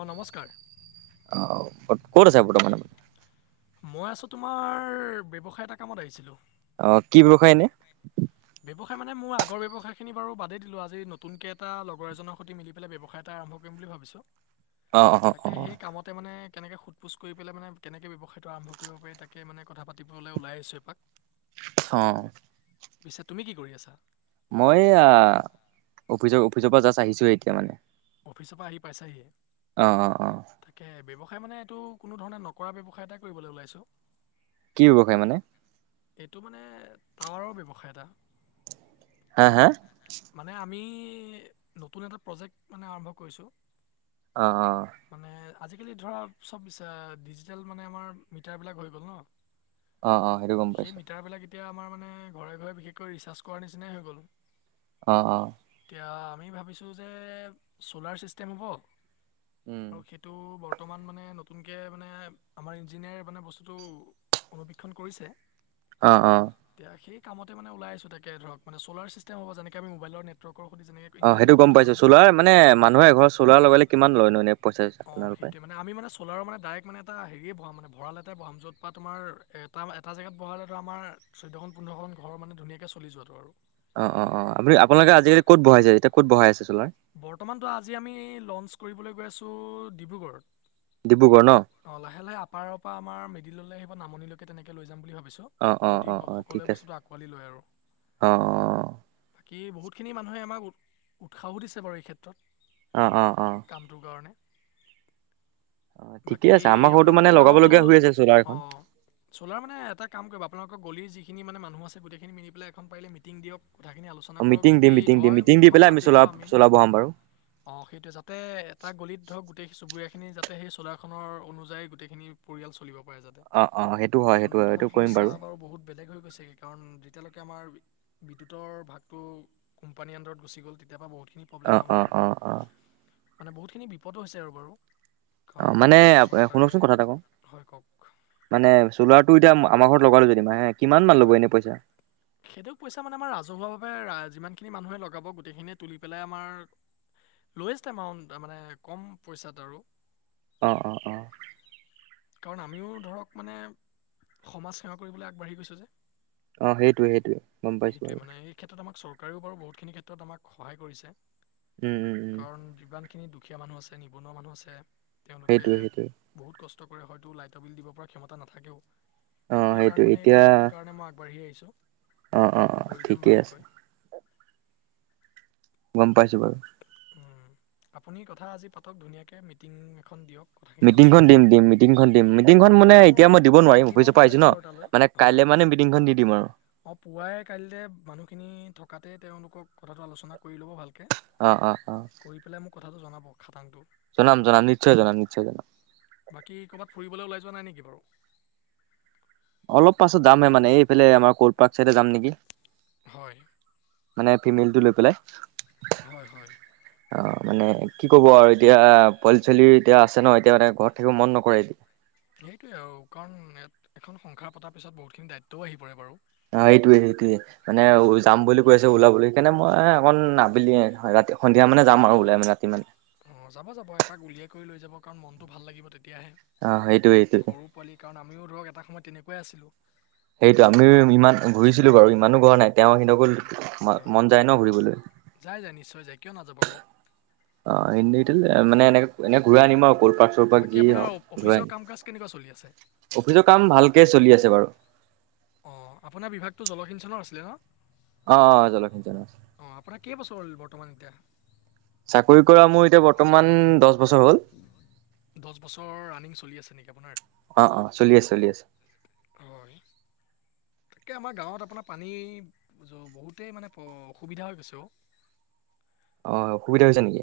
অ নমস্কাৰ। অ ক'ত আছে বৰ্তমান। মই আছোঁ তোমাৰ ব্যৱসায়ী এটা কামত আহিছিলোঁ। অ কি ব্যৱসায় এনে। ব্যৱসায় মানে মোৰ আগৰ ব্যৱসায় খিনি বাৰু বাদেই দিলোঁ আজি নতুনকে এটা লগৰ এজনৰ সৈতে মিলি পেলাই ব্যৱসায় এটা। আৰম্ভ কৰিম বুলি ভাবিছোঁ অ', অ', তালে অ', সেই কামতে। কেনেকে সোধ পোছ কৰি পেলাই মানে কেনেকে ব্যৱসায়টো আৰম্ভ কৰিব পাৰি তাকে মানে কথা পাতিবলৈ ওলাই আহিছো এপাক। অ' পিছে তুমি কি কৰি আছা? মই এয়া অফিচৰ অফিচৰ পৰা জাষ্ট আহিছোহে এতিয়া মানে অফিচৰ পৰা আহি পাইছাহিহে? অ', অ', অ', তাকে, ব্যৱ সায় মানে এইটো কোনো ধৰণে নকৰা ব্যৱসায় এটাই কৰিবলৈ ওলাইছো। কি ব্যৱসায় মানে? এইটো মানে টাৱাৰৰ ব্যৱসায় এটা। হাঁ, হাঁ মানে আমি নতুন এটা প্ৰজেক্ট মানে আৰম্ভ কৰিছোঁ। অ, অ' মানে আজিকালি ধৰা চব ডিজিটেল মানে আমাৰ মিটাৰ বিলাক হৈ গ'ল ন অ অ সেইটো গম সেই পাইছো মিটাৰবিলাক এতিয়া আমাৰ মানে ঘৰে ঘৰে বিশেষকৈ ৰিচাৰ্জ কৰাৰ নিচিনাই হৈ গ'লো অ অ আমি ভাবিছোঁ যে চ'লাৰ ছিষ্টেম হ'ব উম, আৰু সেইটো বৰ্ত বৰ্তমান মানে নতুনকে মানে আমাৰ ইঞ্জিনিয়াৰ মানে বস্তুটো অনুবিকক্ষণ কৰিছে অ অ [unintelligible] ওল আছো তাক ধৰক মান চলাৰ চিষ্টে হব যেনেক আমিোবাইল নেটৰ্ক অ সেইটো গম পাইছো চলাৰ মানে মানুহে ঘৰত চোাৰ লগালে কিমান লয়নো এনে পইচা চইচা আপোনালোকে মান আমি মান চলৰ মানে ডাইক। মানে এটা হেৰিয় ব মান ভৰাল এটা বাম য'ত বা তোমাৰ এটা এটা জেগাত ভৰালে ত আমাৰ চৈধ্। [unintelligible] ঘৰ মানে ধুনিয়াকে চলি যোৱাটো আৰু। অ', অ', আপুনি আপোনালোকে তেনেকুৱা আজিকালি ক'ত বহাইছে এতিয়া ক'ত বহাই আছে চলাৰ? তোৰ ডিব্ৰুগড় ডিব্ৰুগড় ন? অ, আপাৰৰ পা আমাৰ মিদিললৈ অ, নামনিলৈকে তেনেকে লৈ যাম বুলি ভাব অ', অ', যদি অ', অ', ঠিক সকলোৱে আছে। বস্তুটো আঁকোৱালি লয় আৰু। অ', বাকী বহুতখিনি মানুহে আমাক উৎসাহো দিছে বাৰু এই অ', অ', অ', অ', ক্ষেত্ৰত। কামটোৰ কাৰণে। অ', [inaudible] ঠিকে বাকী আছে। আমাৰ ঘৰতো মানে আপোনালোকৰ গাঁৱতো লগাবলগীয়া হৈ আছে চ'লাৰ এখন। অ, চলাৰ মানে এটা কাম কৰিবা আপোনালোক অ, গলি যি মানুহ আছে গোটেইখিনি মিলি পেলাই এখন পাৰিলে মিটিং দিয়ক। কথাখিনি আলোচনা অ, কৰক মিটিং যদি দিম-মিটিং দিম মিটিং দি পেলাই আমি চলাব চলা বহাম বাৰু। অ, সেইটোয়ে যাতে এটা গলিত ধৰক গোটেই চুবুৰীয়াখিনি যাতে সেই চলাৰখনৰ অনুযায়ী গোটেইখিনি পৰিয়াল চলিব কৰে যাতে অ', অ', সেইটো হয় [unintelligible] সেইটো হয় বৰ্তমান সেইটো কৰিম সমস্যা বাৰু বহুত বেলেগ হৈ গৈছে কাৰণ যে এতিয়ালৈকে আমাৰ বিদ্যুতৰ ভাগটো কোম্পানীৰ আণ্ডাৰত গুচি গ'ল তেতিয়া পা বহুত প্ৰব্লেম অ', অ', আমাৰ অ', অ', মানে বহুতখিনি বিপদো হৈছে [unintelligible] আৰু বাৰু। অ, কাৰণ মানে চ- চৰকাৰে শুনকচোন কথা এটা কওঁ হয় কওক মানে চলাৰ টো এতিয়া আমাৰ ঘৰত লগালো যেনিমা এ কিমান মান ল'ব হয় এনেই পইচা? সেইটো পইচা মানে আমাৰ ৰাজহুৱাভাৱে যিমানখিনি মানুহে লগাব গোটেইখিনিয়ে তুলি পেলাই আমাৰ লয়েষ্ট এমাউণ্ট মানে কম পইচাত আৰু অ', অ', অ', কাৰণ আমিও ধৰক মানে সমাজ সেৱা কৰিবলৈ আগবাঢ়ি গৈছো যে। অ, সেইটোৱে-সেইটোৱে গম পাইছো আৰু। কাৰো বাৰু বহুত খিনি ক্ষেত্ৰত আমাক সহায় কৰিছে, উম, উম, উম, কাৰণ যিমান খিনি দুখীয়া মানুহ আছে নিবনুৱা মানুহ আছে তেওঁলোকে সেইটোৱে সেইটোৱে বহুত কষ্ট কৰে হয়টো লাইটৰ বিল দিব পৰা ক্ষমতা নাথাকেও, অ', সেই কাৰণে সেইটোৱে মানে এই এতিয়া প্ৰজেক্টটো কাৰণে মই আগবাঢ়ি আহিছোঁ অ', অ', কামটো অ', কৰি যাম ঠিকে আছে ভালকৈ। গম পাইছো বাৰু। উ আপুনি কথা আজি পাতক ধুনীয়াকে মিটিং এখন দিয়ক। কথাখিনি আলোচনা মিটিংখন দিম কৰক দিম মিটিংখন দিম মিটিংখন মই মানে মোৰ এতিয়া মই দিব নোৱাৰিম পাৰ্টি মই অফিচৰ পৰা পঠাই আহছো দিম ন বাৰু মানে কাইলে মানে মিটিংখন দি দিম আৰু। অ পুৱাই কাইলে মানুহখিনি থকাতে তেওঁলোকক কথাটো আলোচনা কৰি ল'ব ভালকে। অ অ অ। কথাটো জনাব খাটাংটো। জনাম জনাম নিশ্চয় জনাম নিশ্চয় জনাম। বাকী ক'ৰবাত ফুৰিবলে ওলাই যোৱা নাই নেকি বাৰু? পাক চাইদে যাম নেকি। হয়। মানে ফিমেইলটো লৈ পেলাই। হয় হয়। অ মানে কি কব আৰু এতিয়া পোৱালি চোৱালি এতিয়া আছে ন এতিয়া মানে ঘৰত থাকিব মন নকৰে এতিয়া। সেইটোৱে আৰু কাৰণ এখন সংসাৰ পতাৰ পিছত বহুতখিনি দায়িত্বও আহি পৰে বাৰু। অ এইটোৱে সেইটোৱে মানে যাম বুলি কৈ আছে ওলাবলৈ সেইকাৰণে মই অকণ আবেলি সন্ধিয়া মানে যাম আৰু ওলাই মানে ৰাতিমানে। অ যাব যাব এপাক উলিয়াই কৰি লৈ যাব কাৰণ মনতটো ভাল লাগিব তে তেতিয়াহে অ সেইটোয়ে সেইটোয়ে সৰু পোৱালি কাৰণ আমিও ধৰক এটা সময়ত তেনেকুৱাই আছিলোঁ। সেইটো আমি ইমান ঘূৰিছিলো বাৰু ইমানো নাই তেওঁ সিকো, ম হয় মন যায় ন ঘুৰিবলৈ। যায় যায় নিশ্চয় যায় কিয় নাযাব কওক অ মানে এনেকে এনে ঘূৰাই আনিম আৰু ক'ল পাৰ্ক চল পাৰ্ক বাকী যি হওক আপোনাৰ ঘূৰাই অফিচৰ আনিম কাম কাজ কেনেকুৱা চলি আছে অফিচৰ কাম ভালকে চলি আছে বাৰু অ আপোনাৰ বিভাগটো জলসিঞ্চনৰ আছিলে ন অ অ জলখি আছে অঁ আপোনাৰ কেইবছৰ হ'ল বৰ্তমান এতিয়া চাকৰি কৰা মোৰ এতিয়া বৰ্তমান দহ বছৰ হ'ল দহ বছৰ ৰানিং চলি আছে নেকি আপোনাৰ অ অ চলি আছে চলি আছে হয় তে আমাৰ গাঁৱত আপোনাৰ পানী বহুতেই মানে অসুবিধা হৈ গৈছে অ অ অসুবিধা হৈছে নেকি এ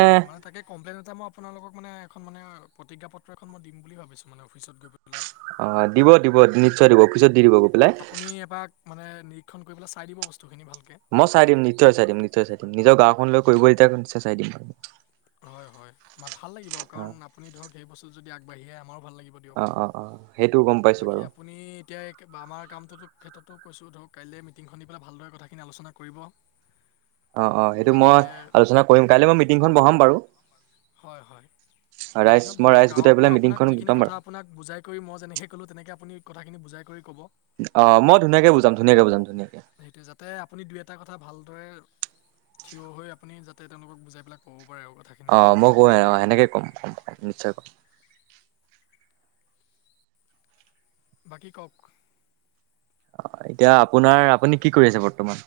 হয় মানে তাকে কমপ্লেইন এটা মই আপোনালোকক মানে এখন মানে প্ৰতিজ্ঞা পত্ৰ এখন মই দিম বুলি ভাবিছো মানে অফিচত গৈ পেলাই অ দিব দিব নিশ্চয় দিব পিছত দি দিব গৈ পেলাই আপুনি এপাক মানে নিৰীক্ষণ কৰিবেলাই দিব বস্তুখিনি ভালকে মই চাই দিম নিশ্চয় চাই দিম নিশ্চয় চাই দিম নিজৰ গাঁওখনলৈ কৰিব দিয়াৰ নিয় চাই দিম আৰু হয় হয় ভাল লাগিব কাৰণ আপুনি ধৰক সেই বস্তু যদি আগবাঢ়ি আহে আমাৰো ভাল লাগিব অ অ অ সেইটো গম দিয়ক পাইছো বাৰু বাকী আপুনি এতিয়া আমাৰ কামটোত ক্ষেত্ৰত তক কৈছোঁ ধৰক কাইলে মিটিংখন দি পেলাই ভালদৰে কথাখিনি আলোচনা কৰিব অ অ সেইটো যাতে মই আলোচনা কৰিম কাইলে মই মিটিংখন বহাম বাৰু হয় হয় ৰাইজ মিটিঙত মই বহাক ৰাইজ গোটাই গাৱকো পেলাই আপোনাক মিটিংখন যি খিনি গোটাম কথা বাৰু আপোনাক বুজাই কৰি মই যেনেকে ক'লোঁ তেনেকে আপুনি কথাখিনি বুজাই কৈ কব অ মই ধুনীয়াকে বুজাম ধুনীয়াকে বুজাম ধুনীয়াকে সেইটোৱে যাতে আপুনি দুই এটা কথা ভাল দৰে থিয় হৈ আপুনি যাতে তেওঁলোকক বুজাই পেলাই ক'ব পাৰে আৰু কথাখিনি অ মই কওঁ অ সেনেকে কম কম কম নিশ্চয় কম বাকী কক অ এতিয়া আপোনাৰ আপুনি কি কৰি আছে বৰ্তমান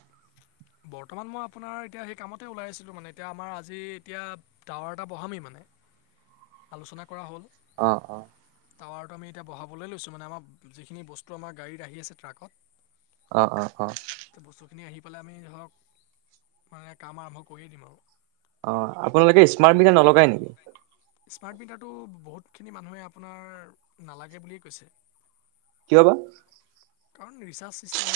বৰ্তমান মই আপোনাৰ এতিয়া সেই কামতে ওলাই আছিলো মানে এতিয়া আমাৰ আজি এতিয়া টাৱাৰ এটা বহামেই মান আলোচনা কৰা হ'ল অ অ টাৱাৰটো আমি এতিয়া বহাবলৈ লৈছো মানে আমাৰ যিখিনি বস্তু আমাৰ গাড়ীত আহি আছে ট্ৰাকত অ অ অ সেইখিনি আহি পেলাই আমি ধৰক মানে কাম আৰম্ভ কৰিয়ে দিম আৰু অ আপোনালোকে স্মাৰ্ট মিটাৰ নলগাই নেকি স্মাৰ্ট মিটাৰটো বহুতখিনি মানুহে আপোনাৰ নালাগে বুলিয়ে কৈছে কিয় বা? কাৰণ ৰিচাৰ্ছ চিষ্টেম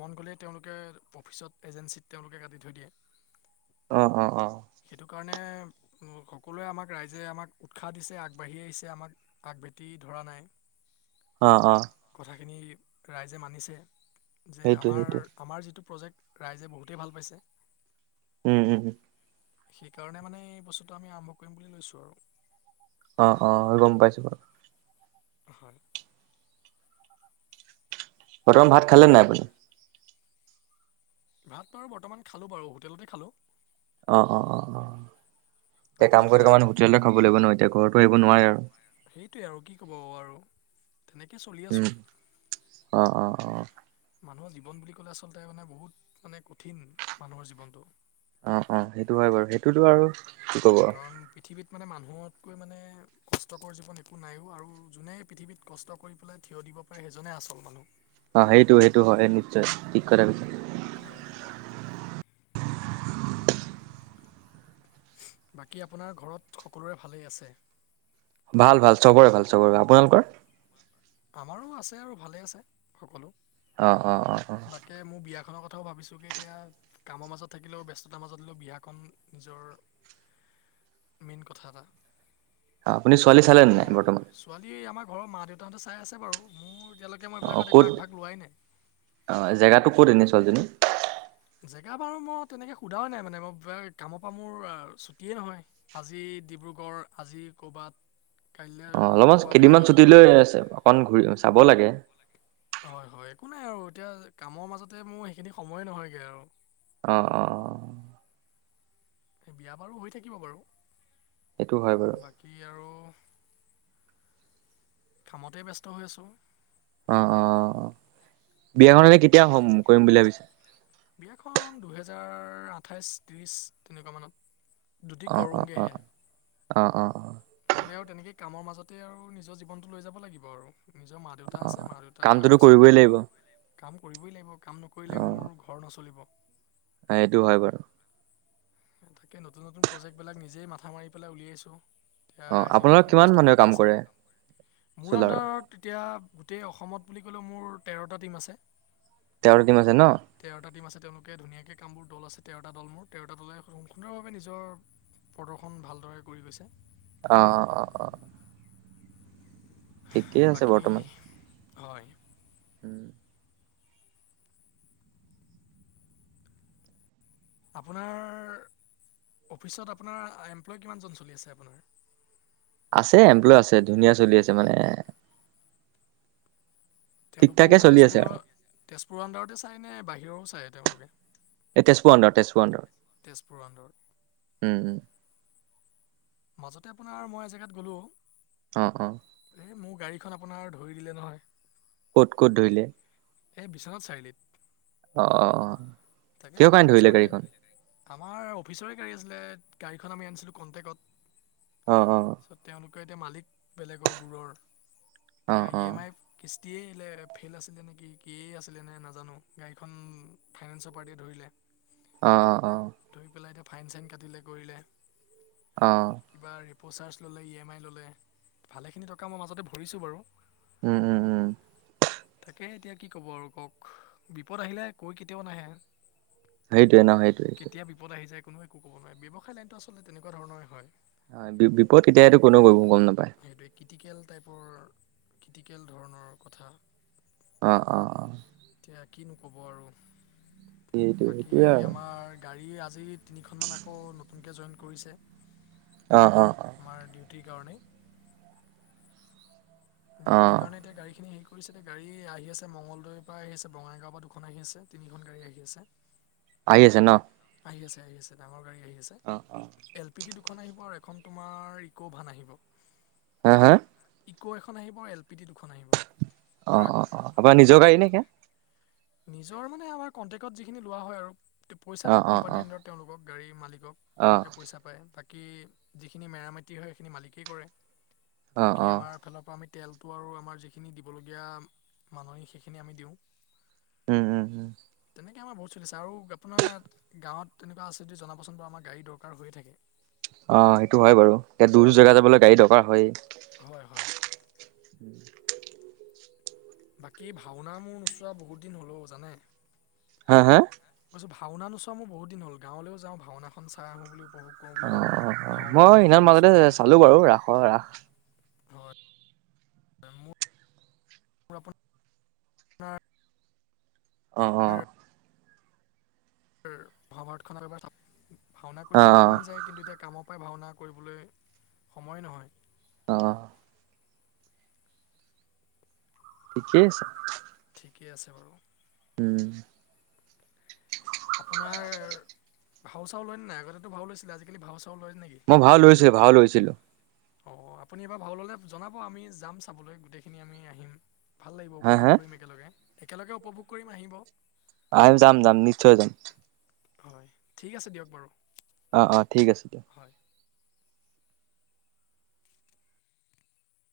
মন গ'লে তেওঁলোকে অফিচত এজেঞ্চিত তেওঁলোকে কাটি থৈ দিয়ে অ অ অ অ সকলোৱে আমাক ৰাইজে আমাক উৎসাহ দিছে আগবাঢ়ি আহিছে, আমাক আগভাতি ধৰা নাই। অ অ কথাখিনি ৰাইজে মানিছে, যে সেইটোৱে আমাৰ সেইটোৱে আমাৰ যিটো প্ৰজেক্ট ৰাইজে বহুতেই ভাল পাইছে। উম হম। সেইকাৰণে মানে এই বস্তুটো আমি আৰম্ভ কৰিম বুলি লৈছো আৰু। অ অ গম পাইছো বাৰু। হয়। বৰ্তমান ভাত খালে নাই আপুনি? ভাত বাৰু বৰ্তমান খালো বাৰু হোটেলতে খালোঁ। অ অ অ অ এতিয়া কাম আপুনি কৰি খালে কানে হোটেলতে খাব লাগিব নহয় এতিয়া ঘৰতো আহিব নোৱাৰে আৰু। সেইটোৱে আৰু কি কব আৰু তেনেকে চলি উম আছো। অ অ অ মানুহৰ জীৱন বুলি ক'লে আচলতে মানে বহুত মানে কঠিন মানুহৰ জীৱনটো অ অ সেইটো হয় বাৰু সেইটোতো আৰু কি ক'ব আৰু কাৰণ পৃথিৱীত মানে মানুহতকৈ মানে কষ্টকৰ জীৱন একো নাইো আৰু যোনে পৃথিৱীত কষ্ট কৰি পেলাই থিয় দিব পাৰে সেইজনে আচল মানুহ অ সেইটো সেইটো হয় নিশ্চয় ঠিক কৰা পিছত হয় বাকী আপোনাৰ ঘৰত সকলোৰে ভালেই আছে ভাল ভাল চবৰে ভাল চবৰে আপোনালোকৰ আমাৰো আছে আৰু ভালে আছে সকলো অঁ অঁ অঁ অ বাকী মোৰ বিয়াখনৰ কথাও ভাবিছো কি এতিয়া কামৰ মাজত থাকিলেও ব্যস্ততাৰ মাজত থাকিলেও বিয়াখনন নিজৰ মেণ কথা এতা অ আপুনি ছোৱালী চালে ন নাই বৰ্তমান ছোৱালী আমাৰ ঘৰৰ মা দেউতাহঁত চাই আছে বাৰু মোৰ এতিয়ালৈকে মই অ এইবিলাকত একো ক'ত আগভাগ লোৱাই নাই অ জেগাটো ক'ত এনি ছোৱালীজনী জেগা বাৰু মই তেনেকে সোধাও নাই মানে মই কামৰ পৰা মোৰ ছুটিয়ে নহয় আজি ডিব্ৰু় ডিব্ৰুগড়ৰ আজি ক'ৰবাত কাইলৈ অ অলপমান ক'ৰবাত কেইদিনমান বেলেগত ছুটি লৈ অকন ঘূৰি চাব লাগে হয় হয় একো নাই আৰু এতিয়া কামৰ মাজতে মোৰ সেইখিনি সময়ে নহয়গে আৰু অ অ অ বিয়া বাৰু হৈ থাকিব সেইটো হয় বাৰু বাৰু বাকী আৰু কামতে ব্যস্ত হৈ আছো অ অ বিয়াখননে কেতিয়া হম কৰিম বুলি ভাবিছে বিয়াখন দুহেজাৰ আঠাইশ ত্ৰিশ তেনেকুৱা মানত যদি অ অ অ কৰোগেহে অ অ অ লে আৰু তেনেকৈ কামৰ মাজতে আৰু নিজৰ জীৱনটো লৈ যাব লাগিব আৰু নিজৰ মা দেউতা আছে মা কামটোতো দেউতাক চাব কৰিবই লাগিব কাম কৰিবই লাগিব কাম নকৰিলে মোৰ ঘৰ নচলিব এইেইটো হয় বাৰু তাকে নতুন নতুন প্ৰজেক্ট বিলাক নিজেই মাথা মাৰি পেলাই উলিয়াইছো। এতিয়া অ ৰাইজেও আপোনালোক সেইখিনি কিমান বস্তু মানুহে ভাল কাম পাইছে। কৰে মোৰ চ'লাৰৰ আনদাৰত এতিয়া গোটেই অসমত বুলি ক'লে, মোৰ তেৰটা টীম আছে। তেৰ টিম আছে ন তেৰটা টিম আছে। তেওঁলোকে ধুনীয়াকে কামবোৰ দল আছে তেৰটা দল মোৰ তেৰটা দলে আৰু সুন্দৰভাৱে নিজৰ প্ৰদৰ্শন ভালদৰে কৰি গৈছে। অ কামবোৰ অ অ অ। ঠিকেই আছে বাকী বৰ্তমান। হয় উম। আপোনাৰ অফিচত আপোনাৰ এমপ্লয় কিমান জন চলি আছে আপোনাৰ? আছে এমপ্লয় আছে, ধুনীয়া চলি আছে মানে। ঠিক তেওঁলোকেও ঠাকে চলি আছে আৰু তেজপুৰৰ, তেজপুৰৰ আনডাৰতে চায় নে বাহিৰৰো চায় তেওঁলোকে। এই তেজপুৰ আনডাৰত, তেজপুৰ তেজপুৰৰ আণ্ডাৰত আনডাৰত। উম। মাজতে আপোনাৰ মই এজেগাত গ'লো। অ' অ। মোৰ গাড়ীখন আপোনাৰ ধৰি দিলে নহয়। ক'ত ক'ত ধৰিলে? এ বিশ্বনাথ চাৰিআলিত। অ। তাকে কিহৰ কাৰণে ফাইনেন্সৰ ধৰিলে গাড়ীখন পাৰটিএ আমাৰ অফিচৰে গাড়ী আছিলে গাড়ীখন আমি আনিছিলো কনটেকত। অ' অ। এতিয়া মালিক বেলেগৰ দূৰৰ, অ এতিয়া অ ই এম আই কিচ কিয়ে [unintelligible] ফেইল আছিলে নেকি কি আছিলে নে নাজানো গাড়ীখন ফাইনেন্সৰ পাৰ্টিয়ে ধৰিলে। অহ, অ। ধৰি পেলাই এতিয়া ফাইন চাইন কাটিলে কৰিলে। অহ। প্ৰচাৰ্জ ল'লে ই এম আই ল'লে, ভালেখিনি টকা মই মাজতে ভৰিছোঁ বাৰু। উম উম উম। তাকে এতিয়া কি কব আৰু কওক? বিপদ আহিলে কৈ কেতিয়াও নাহে। সেইটোৱেই ন'সেইটোৱেইটো। কোনোবাই ক'ব নহয় ব্যৱসায় লাইনটো আচলতে তেনেকুৱা ধৰণৰেই হয়। হয় বিপ -বিপদ কেতিয়া এইটো কোনেও [unintelligible] গম নাপায়। সেইটোৱে ক্ৰিটিকেল টাইপৰ ক্ৰিটিকেল ধৰণৰ কথা। অ', অ', অ', এ কিনো কব আৰু সেইটো বাকী সেইটোৱে আৰু আমাৰ গাড়ী আ আজি তিনিখনমান আকৌ নতুনকে জইন কৰিছে। অ', অ', অ', [unintelligible] কাৰণেই অ দিউতি কাৰণে এতিয়া গাড়ীখিনি সেই কৰিছে নে এতিয়া গাড়ী আহি আছে মঙগলদৈৰ পা আহি আছে, বঙাইগাঁওৰ পা দুখন আহি আছে, তিনিখন গাড়ী আহি আছে। আহি আছে ন? আহি আছে -আহি আছে ডাঙৰ গাড়ী আহি আছে অ অ এল পি ডি দু খন আহিব আৰু এখন তোমাৰ ইকো ভান আহিব। আ, হা? ইকো এখন আহিব, এল পি দি দুখন আহিব। অ', ট্ৰাক অ', অ', আপোনাৰ নিজৰ গাড়ী নে সেইয়া? নিজৰ মানে আমাৰ কন্ট্ৰেক্টত যিখিনি লোৱা হয় আৰু তে পইচা অ দিও অ অ কোম্পানীৰ আনডাৰত তেওঁলোকক গাড়ীৰ মালিক [unintelligible] অ তেওঁলোকে পইচা পায় বাকী যিখিনি মেৰামতি হয় সেইখিনি মালিকেই কৰে। অ বাকী অ আমাৰ ফালৰ পৰা আমি তেলটো আৰু আমাৰ যিখিনি দিবলগীয়া মানহ সেইখিনি আমি দিওঁ। উম-উম-উম এনেকে আমাৰ বহুত চলিছে আৰু আপোনাৰ গাঁৱত তেনেকুৱা আছে যদি জনাবচোন বাৰু আমাৰ গাড়ী দৰকাৰ হৈয়ে থাকে। অ', সেইটো হয় বাৰু, এতিয়া দূৰ দৰ জেগা যাবলৈ গাড়ী দৰকাৰ হয়েই। হয় হয় [inaudible] বাকী ভাওনা মোৰ নোচোৱা বহুত দিন হল ও জানে। হা হা? [unintelligible] ভাওনা নোচোৱা মোৰ বহুত দিন হল, গাঁৱলেও যাই ভাওনাখন চাই আহো বুলি। উপভোগ কৰোঁ বুলি অ', ভাবোঁ অ', ভাওনাও মই বহুত দিন সেইনা হ'ল মাজতে চোৱাই নাই চালো বাৰু ৰাসৰ ৰাস হয় মোৰ [unintelligible] অ', অ'। মহভাৰত খনত এবাৰ ভাওনা অ অ কৰিবলৈও মন যায় কিন্তু এতিয়া কামত [unintelligible] ভাওনা কৰিবলৈ সময়ে নহয়। আহ। ঠিকেই আছে। ঠিকেই আছে বাৰু। উম। আপোনাৰ ভাও চাও লয় নে নাই? আগতেটো ভাও লৈছিলে আজিকালি ভাও চাও লৈ মই ভাও লৈছে, ভাও লৈছিলো। অ', আপুনি এবাৰ ভাও ললে জনাব আমি, যাম চাবলৈ গোটেইখিন আমি আহিম। ভাল লাগিব হা উপভোগ হা কৰিম একেলগে, একেলগে উপভোগ কৰিম আহিব। আহিম যাম যাম, নিশ্চয় যাম। হয় ঠিক আছে দিয়ক বাৰু। অ অ ঠিক আছে দিয়া হয়